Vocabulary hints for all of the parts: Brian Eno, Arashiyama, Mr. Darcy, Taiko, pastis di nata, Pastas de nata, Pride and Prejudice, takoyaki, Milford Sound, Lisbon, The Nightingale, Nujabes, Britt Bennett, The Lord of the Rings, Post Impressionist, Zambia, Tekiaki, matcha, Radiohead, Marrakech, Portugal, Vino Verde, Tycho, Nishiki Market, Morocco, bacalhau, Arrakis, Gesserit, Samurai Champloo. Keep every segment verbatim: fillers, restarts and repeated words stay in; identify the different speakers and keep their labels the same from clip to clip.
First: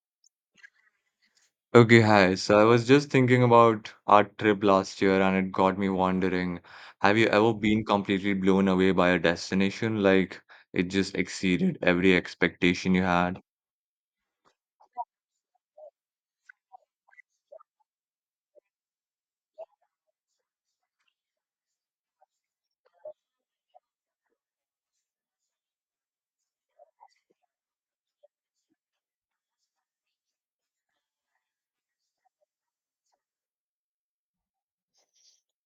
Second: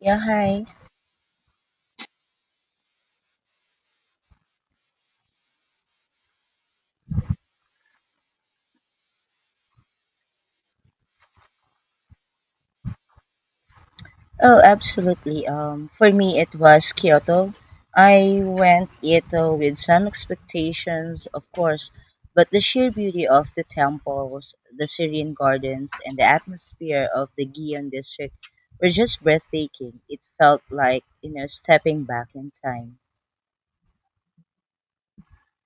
Speaker 1: Yeah, hi.
Speaker 2: Okay, hi. So I was just thinking about our trip last year and it got me wondering, have you ever been completely blown away by a destination? Like it just exceeded every expectation you had?
Speaker 1: Oh, absolutely. Um, for me, it was Kyoto. I went Kyoto with some expectations, of course, but the sheer beauty of the temples, the serene gardens, and the atmosphere of the Gion district were just breathtaking. It felt like, you know, stepping back in time.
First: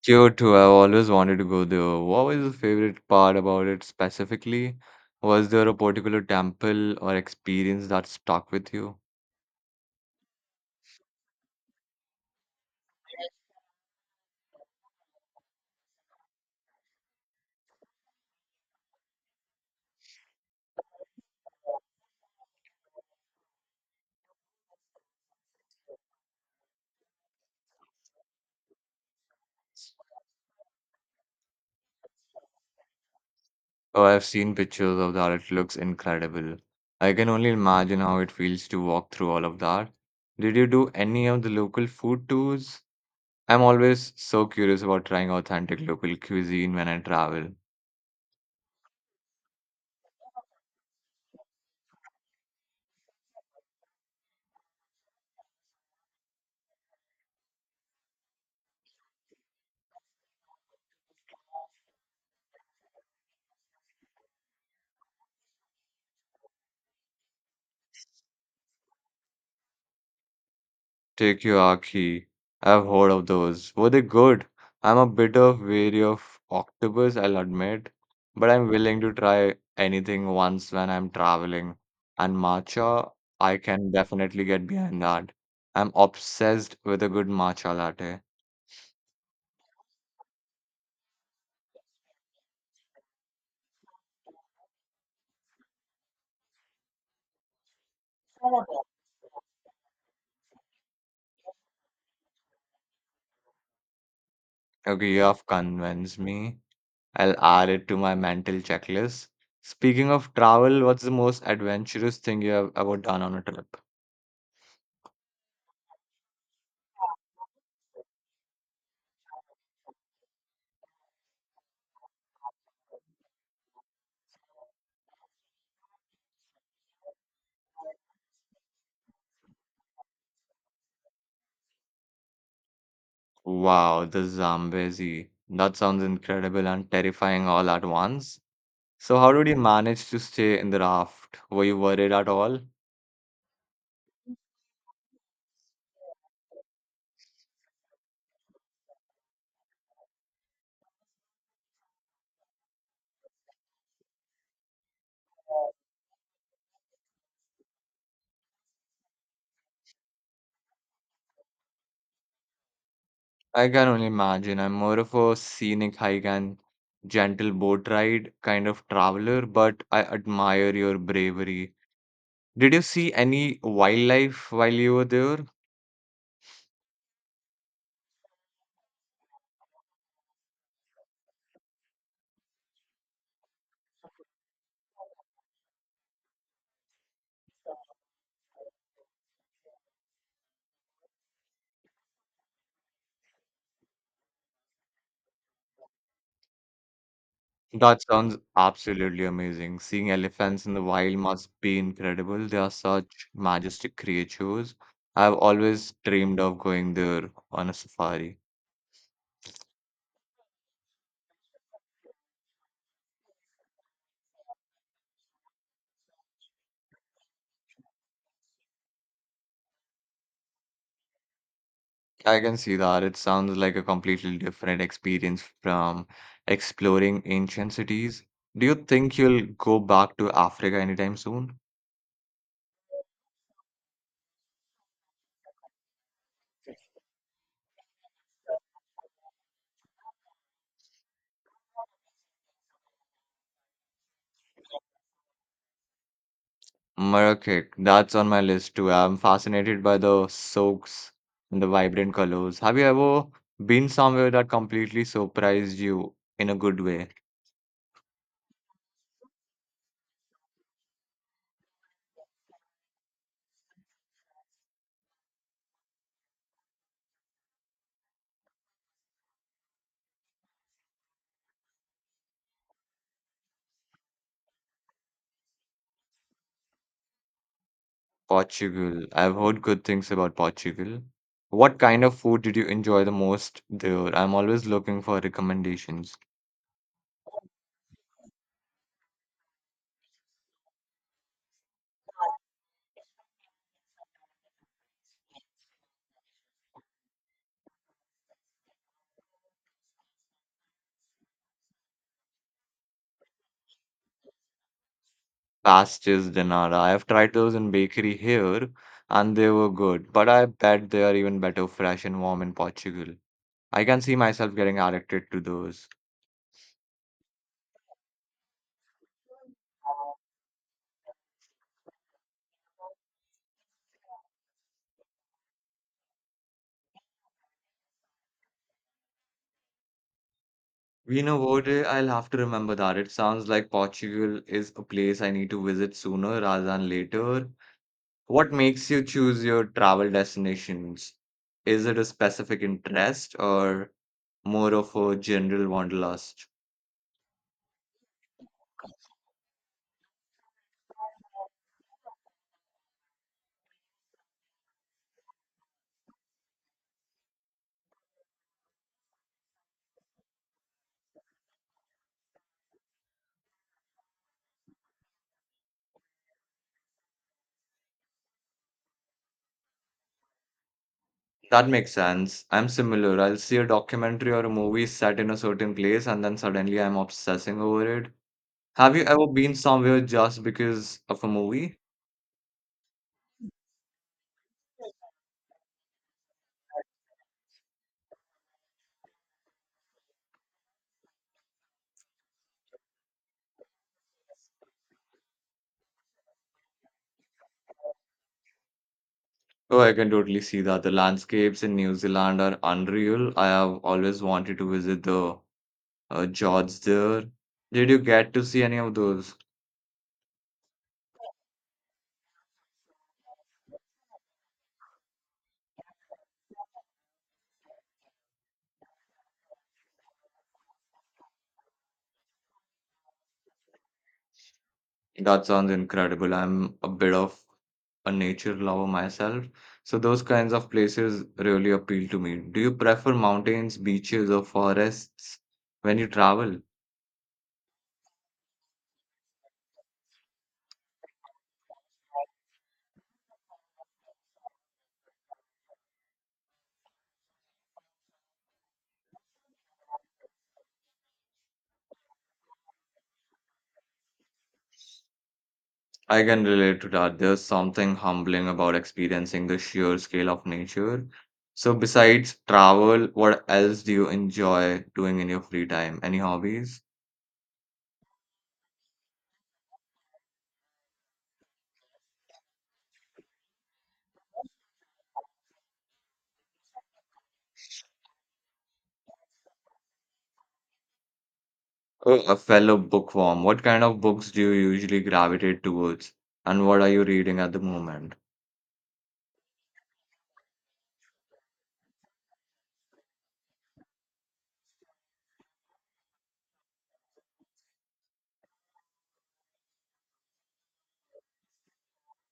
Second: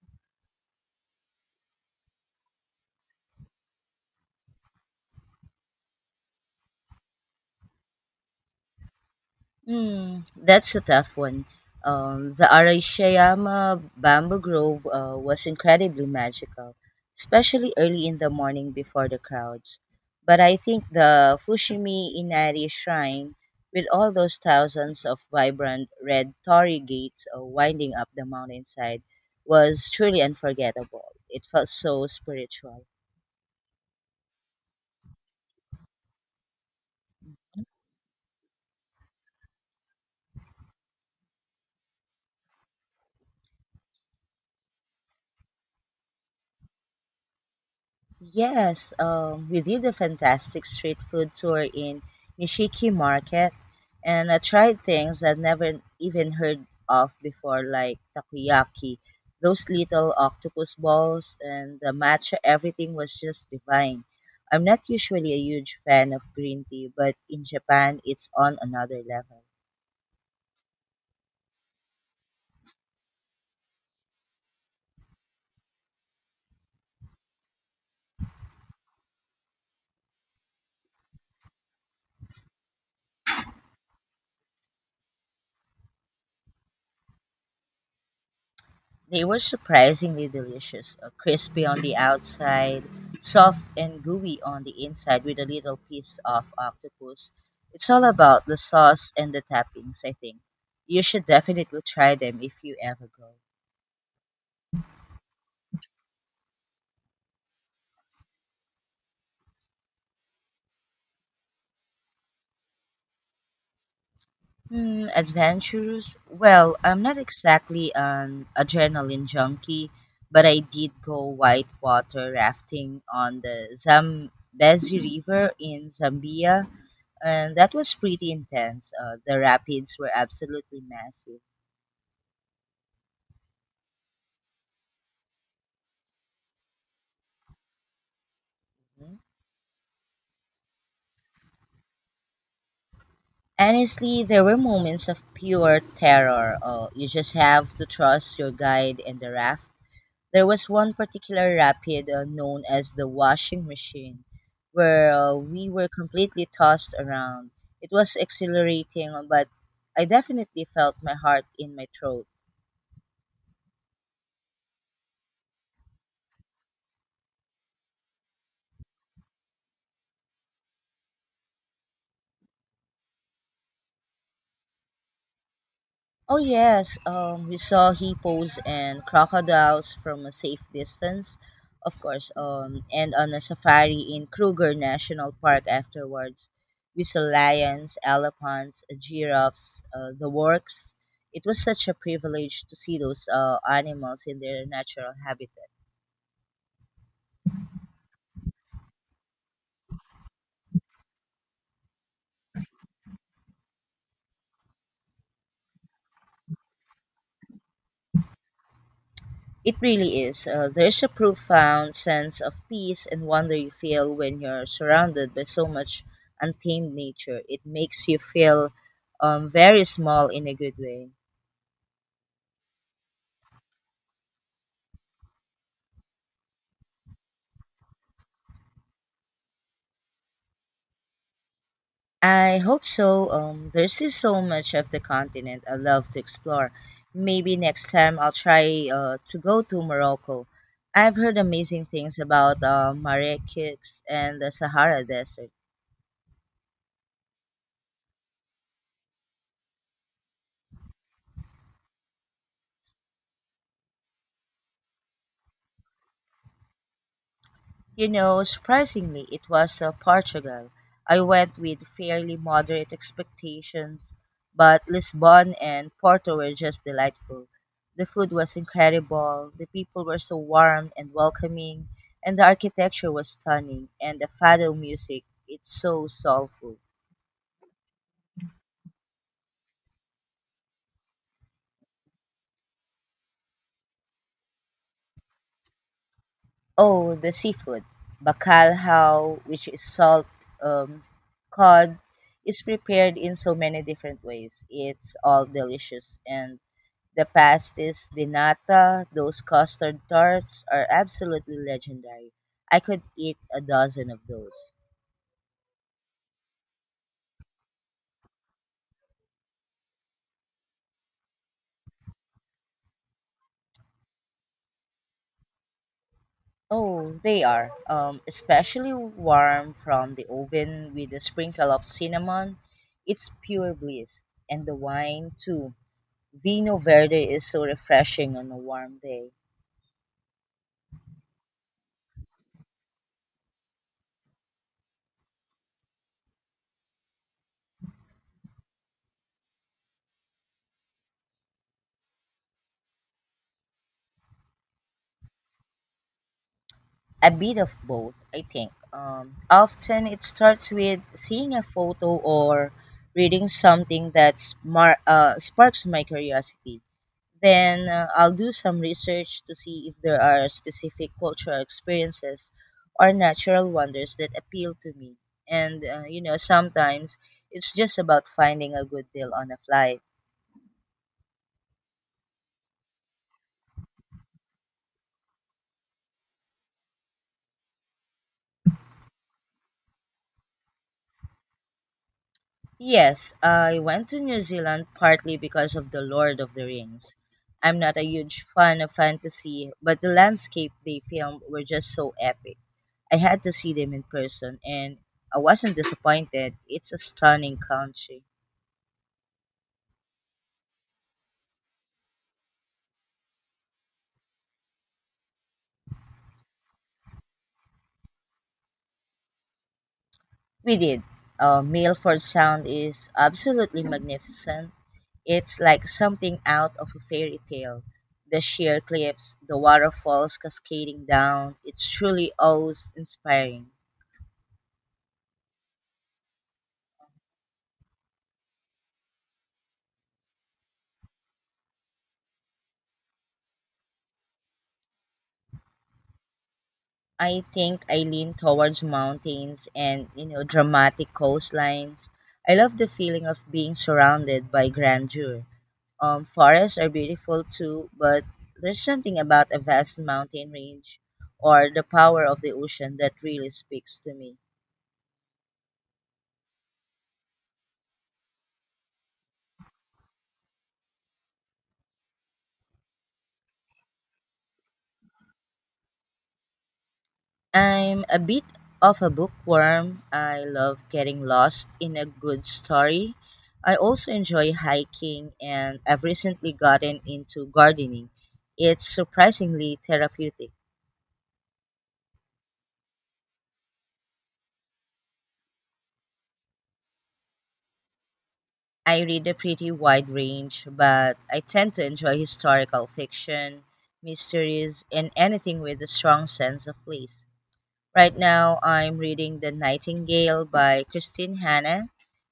Speaker 2: Kyoto, I've always wanted to go there. What was your favorite part about it specifically? Was there a particular temple or experience that stuck with you?
Speaker 1: Mm, that's a tough one. Um, the Arashiyama Bamboo Grove uh, was incredibly magical, especially early in the morning before the crowds. But I think the Fushimi Inari Shrine, with all those thousands of vibrant red torii gates uh, winding up the mountainside, was truly unforgettable. It felt so spiritual.
Speaker 2: Oh, I've seen pictures of that. It looks incredible. I can only imagine how it feels to walk through all of that. Did you do any of the local food tours? I'm always so curious about trying authentic local cuisine when I travel.
Speaker 1: Yes, um, we did a fantastic street food tour in Nishiki Market, and I tried things I'd never even heard of before, like takoyaki, those little octopus balls, and the matcha. Everything was just divine. I'm not usually a huge fan of green tea, but in Japan, it's on another level.
Speaker 2: Tekiaki. I've heard of those. Were they good? I'm a bit of wary of octopus, I'll admit, but I'm willing to try anything once when I'm traveling. And matcha, I can definitely get behind that. I'm obsessed with a good matcha latte.
Speaker 1: They were surprisingly delicious, uh, crispy on the outside, soft and gooey on the inside with a little piece of octopus. It's all about the sauce and the toppings, I think. You should definitely try them if you ever go.
Speaker 2: Okay, you have convinced me. I'll add it to my mental checklist. Speaking of travel, what's the most adventurous thing you have ever done on a trip?
Speaker 1: Hmm, adventurous? Well, I'm not exactly an adrenaline junkie, but I did go whitewater rafting on the Zambezi River in Zambia, and that was pretty intense. Uh, the rapids were absolutely massive.
Speaker 2: Wow, the Zambezi. That sounds incredible and terrifying all at once. So,
Speaker 1: Mhm.
Speaker 2: how did you manage to stay in the raft? Were you worried at all?
Speaker 1: Honestly, there were moments of pure terror. Uh, you just have to trust your guide and the raft. There was one particular rapid uh, known as the washing machine, where uh, we were completely tossed around. It was exhilarating, but I definitely felt my heart in my throat.
Speaker 2: I can only imagine. I'm more of a scenic hike and gentle boat ride kind of traveler, but I admire your bravery. Did you see any wildlife while you were there?
Speaker 1: Oh yes, um, we saw hippos and crocodiles from a safe distance, of course. Um, and on a safari in Kruger National Park afterwards, we saw lions, elephants, giraffes, uh, the works. It was such a privilege to see those uh, animals in their natural habitat.
Speaker 2: That sounds absolutely amazing. Seeing elephants in the wild must be incredible. They are such majestic creatures. I've always dreamed of going there on a safari.
Speaker 1: It really is. Uh, there's a profound sense of peace and wonder you feel when you're surrounded by so much untamed nature. It makes you feel um, very small in a good way.
Speaker 2: I can see that. It sounds like a completely different experience from exploring ancient cities. Do you think you'll go back to Africa anytime soon?
Speaker 1: I hope so. Um, there's still so much of the continent I love to explore. Maybe next time I'll try uh, to go to Morocco. I've heard amazing things about uh, Marrakech and the Sahara Desert.
Speaker 2: Marrakech, that's on my list too. I'm fascinated by the soaks and the vibrant colors. Have you ever been somewhere that completely surprised you in a good way?
Speaker 1: You know, surprisingly, it was uh, Portugal. I went with fairly moderate expectations, but Lisbon and Porto were just delightful. The food was incredible, the people were so warm and welcoming, and the architecture was stunning, and the fado music, it's so soulful.
Speaker 2: Portugal. I've heard good things about Portugal. What kind of food did you enjoy the most there? I'm always looking for recommendations.
Speaker 1: Oh, the seafood, bacalhau, which is salt um, cod, is prepared in so many different ways. It's all delicious. And the pastis di nata, those custard tarts, are absolutely legendary. I could eat a dozen of those.
Speaker 2: Pastas de nata. I've tried those in bakery here and they were good, but I bet they are even better fresh and warm in Portugal. I can see myself getting addicted to those.
Speaker 1: Oh, they are. Um, especially warm from the oven with a sprinkle of cinnamon. It's pure bliss. And the wine, too. Vino Verde is so refreshing on a warm day.
Speaker 2: You know what? eh, I'll have to remember that. It sounds like Portugal is a place I need to visit sooner rather than later. What makes you choose your travel destinations? Is it a specific interest or more of a general wanderlust?
Speaker 1: A bit of both, I think. Um, often it starts with seeing a photo or reading something that smar- uh, sparks my curiosity. Then uh, I'll do some research to see if there are specific cultural experiences or natural wonders that appeal to me. And, uh, you know, sometimes it's just about finding a good deal on a flight.
Speaker 2: That makes sense. I'm similar. I'll see a documentary or a movie set in a certain place and then suddenly I'm obsessing over it. Have you ever been somewhere just because of a movie?
Speaker 1: Yes, I went to New Zealand partly because of The Lord of the Rings. I'm not a huge fan of fantasy, but the landscape they filmed were just so epic. I had to see them in person, and I wasn't disappointed. It's a stunning country.
Speaker 2: Oh, I can totally see that. The landscapes in New Zealand are unreal. I have always wanted to visit the uh, George there. Did you get to see any of those?
Speaker 1: We did. Uh, Milford Sound is absolutely magnificent. It's like something out of a fairy tale. The sheer cliffs, the waterfalls cascading down, it's truly awe inspiring.
Speaker 2: That sounds incredible. I'm a bit of a nature lover myself, so those kinds of places really appeal to me. Do you prefer mountains, beaches, or forests when you travel?
Speaker 1: I think I lean towards mountains and, you know, dramatic coastlines. I love the feeling of being surrounded by grandeur. Um, forests are beautiful too, but there's something about a vast mountain range or the power of the ocean that really speaks to me.
Speaker 2: I can relate to that. There's something humbling about experiencing the sheer scale of nature. So, besides travel, what else do you enjoy doing in your free time? Any hobbies?
Speaker 1: I'm a bit of a bookworm. I love getting lost in a good story. I also enjoy hiking, and I've recently gotten into gardening. It's surprisingly therapeutic.
Speaker 2: Oh, a fellow bookworm, what kind of books do you usually gravitate towards? And what are you reading at the moment?
Speaker 1: I read a pretty wide range, but I tend to enjoy historical fiction, mysteries, and anything with a strong sense of place. Right now, I'm reading The Nightingale by Christine Hanna.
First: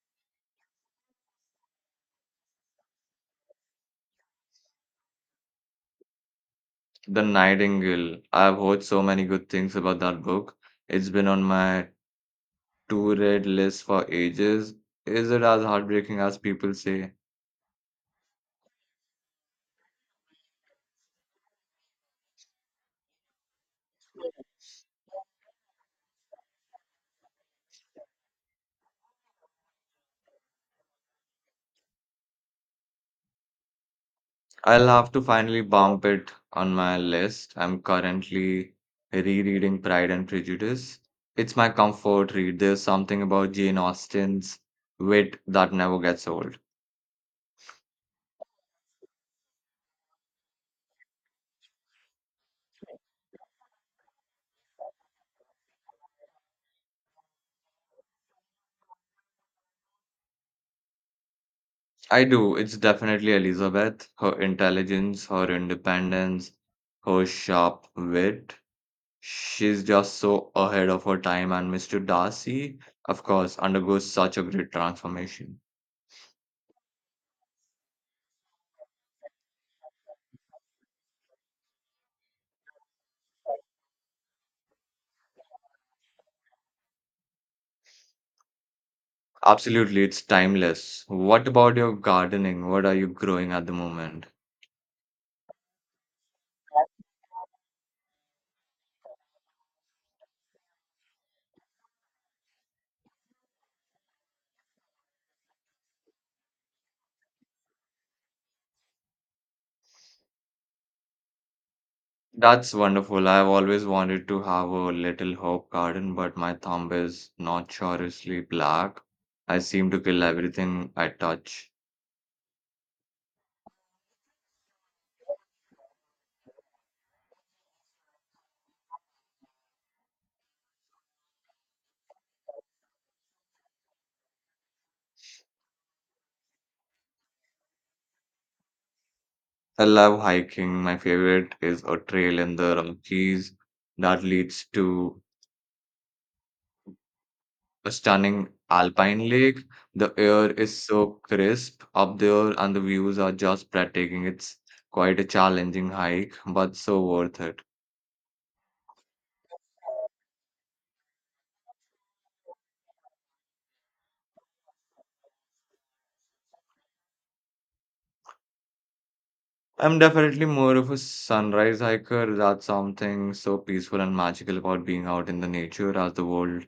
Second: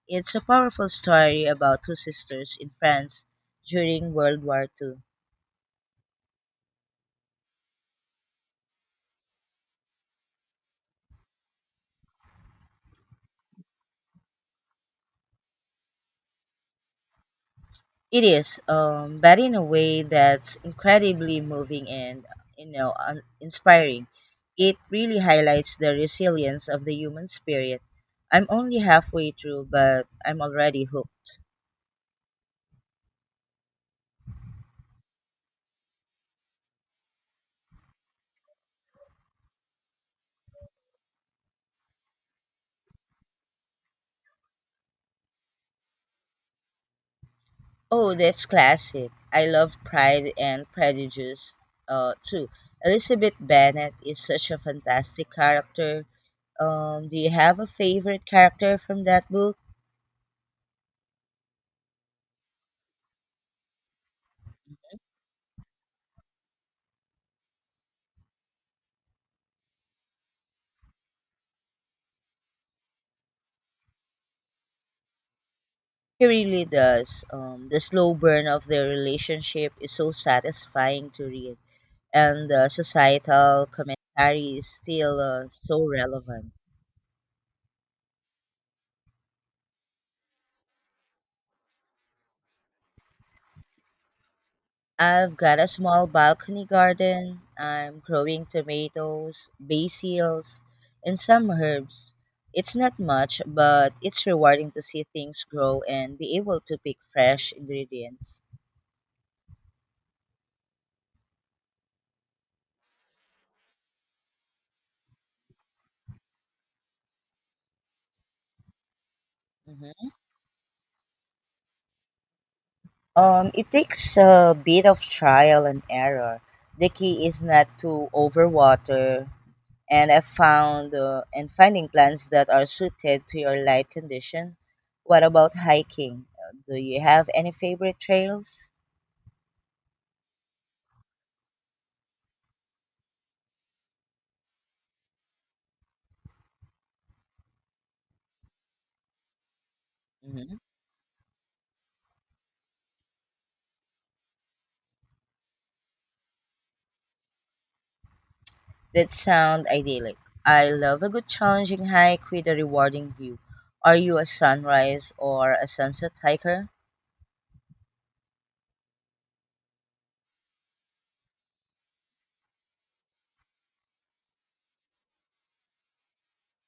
Speaker 1: It's a powerful story about two sisters in France during World War Two.
Speaker 2: The Nightingale. I've heard so many good things about that book. It's been on my to read list for ages. Is it as heartbreaking as people say?
Speaker 1: It is, um, but in a way that's incredibly moving and, you know, un- inspiring. It really highlights the resilience of the human spirit. I'm only halfway through, but I'm already hooked.
Speaker 2: I'll have to finally bump it on my list. I'm currently rereading Pride and Prejudice. It's my comfort read. There's something about Jane Austen's wit that never gets old.
Speaker 1: Oh, that's classic. I love Pride and Prejudice uh, too. Elizabeth Bennet is such a fantastic character. Um, do you have a favorite character from that book?
Speaker 2: I do. It's definitely Elizabeth, her intelligence, her independence, her sharp wit. She's just so ahead of her time, and mister Darcy, of course, undergoes such a great transformation.
Speaker 1: He really does. Um, the slow burn of their relationship is so satisfying to read, and the societal commentary is still uh, so relevant.
Speaker 2: Absolutely, it's timeless. What about your gardening? What are you growing at the moment?
Speaker 1: I've got a small balcony garden. I'm growing tomatoes, basils, and some herbs. It's not much, but it's rewarding to see things grow and be able to pick fresh ingredients.
Speaker 2: That's wonderful. I've always wanted to have a little herb garden, but my thumb is notoriously black. I seem to
Speaker 1: Mhm.
Speaker 2: kill everything I touch.
Speaker 1: Um, it takes a bit of trial and error. The key is not to overwater, and I found uh, and finding plants that are suited to your light condition. What about hiking? Uh, Do you have any favorite trails?
Speaker 2: I love hiking. My favorite is a trail in the Rockies that leads to a stunning alpine lake. The air
Speaker 1: Mhm.
Speaker 2: is so crisp up there, and the views are just breathtaking. It's quite a challenging hike, but so worth it.
Speaker 1: That sound idyllic. I love a good challenging hike with a rewarding view. Are you a sunrise or a sunset hiker?
Speaker 2: I'm definitely more of a sunrise hiker. That's something so peaceful and magical about being out in the nature as the world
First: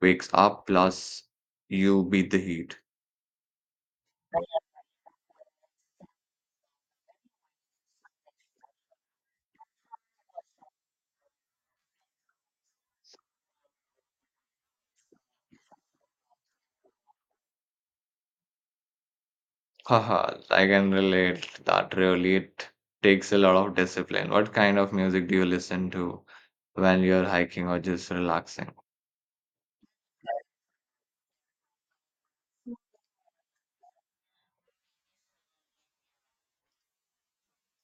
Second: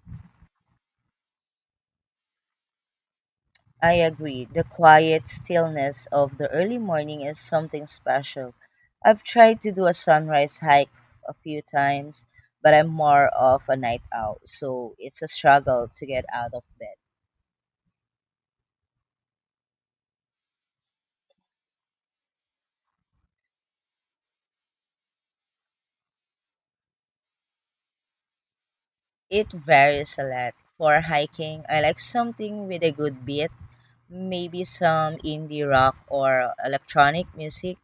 Speaker 2: wakes up, plus you beat the heat.
Speaker 1: I agree. The quiet stillness of the early morning is something special. I've tried to do a sunrise hike a few times, but I'm more of a night owl, so it's a struggle to get out of bed.
Speaker 2: Haha, I can relate that really it takes a lot of discipline. What kind of music do you listen to when you're hiking or just relaxing?
Speaker 1: It varies a lot. For hiking, I like something with a good beat, maybe some indie rock or electronic music.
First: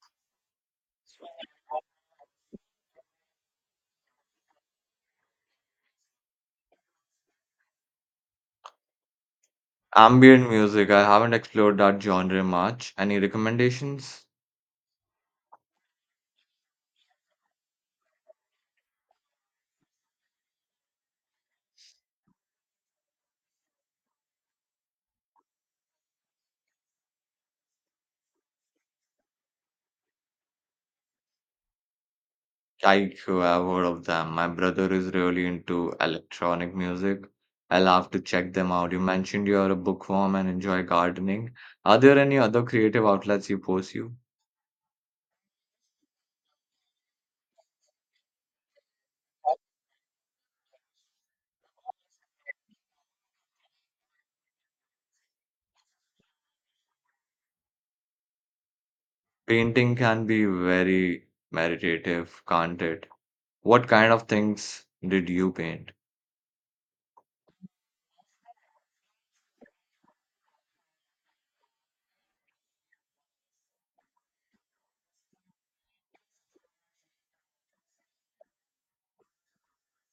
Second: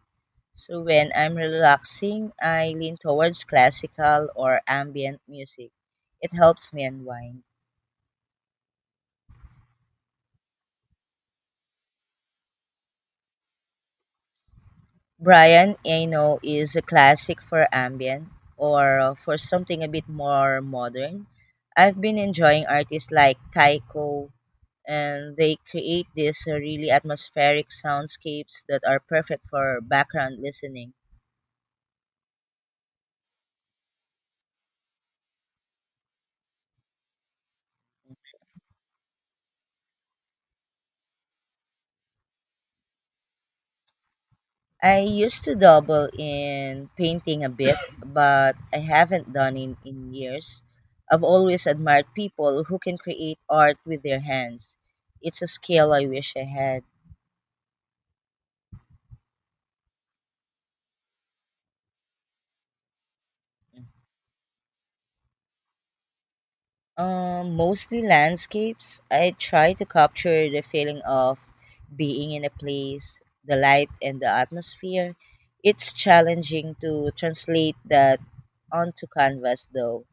Speaker 1: So when I'm relaxing, I lean towards classical or ambient music. It helps me unwind.
Speaker 2: Ambient music, I haven't explored that genre much. Any recommendations?
Speaker 1: Brian Eno is a classic for ambient, or uh, for something a bit more modern. I've been enjoying artists like Taiko, and they create these uh, really atmospheric soundscapes that are perfect for background listening.
Speaker 2: I have heard of them. My brother is really into electronic music. I'll have to check them out. You mentioned you are a bookworm and enjoy gardening. Are there any other creative outlets you pursue?
Speaker 1: I used to dabble in painting a bit, but I haven't done it in years. I've always admired people who can create art with their hands. It's a skill I wish I had.
Speaker 2: Painting can be very meditative, can't it? What kind of things did you paint?
Speaker 1: Um, mostly landscapes. I try to capture the feeling of being in a place, the light and the atmosphere. It's challenging to translate that onto canvas though.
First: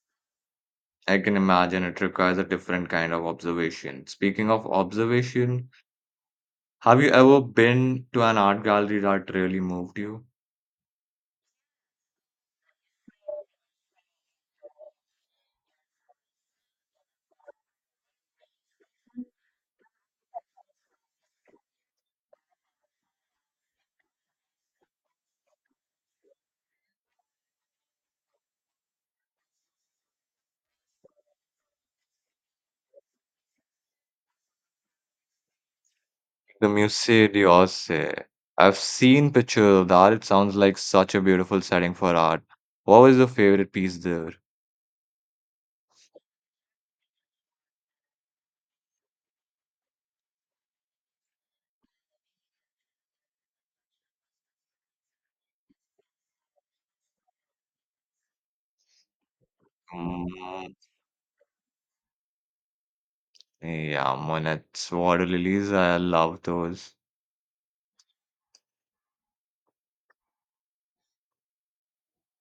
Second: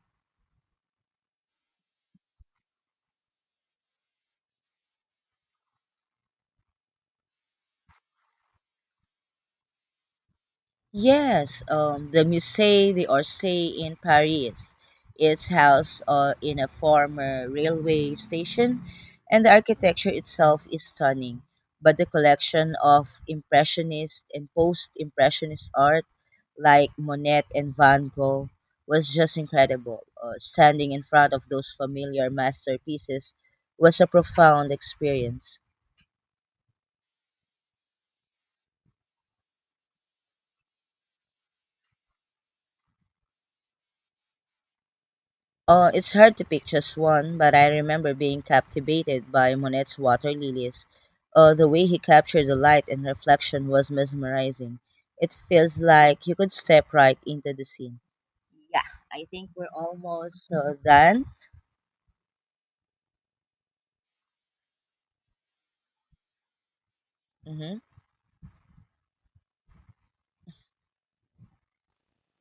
Speaker 2: I can imagine it requires a different kind of observation. Speaking of observation, have you ever been to an art gallery that really moved you?
Speaker 1: Yes, um, the Musée d'Orsay in Paris. It's housed uh, in a former railway station, and the architecture itself is stunning. But the collection of Impressionist and Post Impressionist art, like Monet and Van Gogh, was just incredible. Uh, standing in front of those familiar masterpieces was a profound experience.
Speaker 2: The Musée d'Orsay. I've seen pictures of that. It sounds like such a beautiful setting for art. What was your favorite piece there?
Speaker 1: Uh, it's hard to pick just one, but I remember being captivated by Monet's water lilies. Uh, the way he captured the light and reflection was mesmerizing. It feels like you could step right into the scene. Yeah, I think we're almost
Speaker 2: Mm,
Speaker 1: uh, done.
Speaker 2: yeah, Monet's water lilies. I love those.
Speaker 1: Mm-hmm.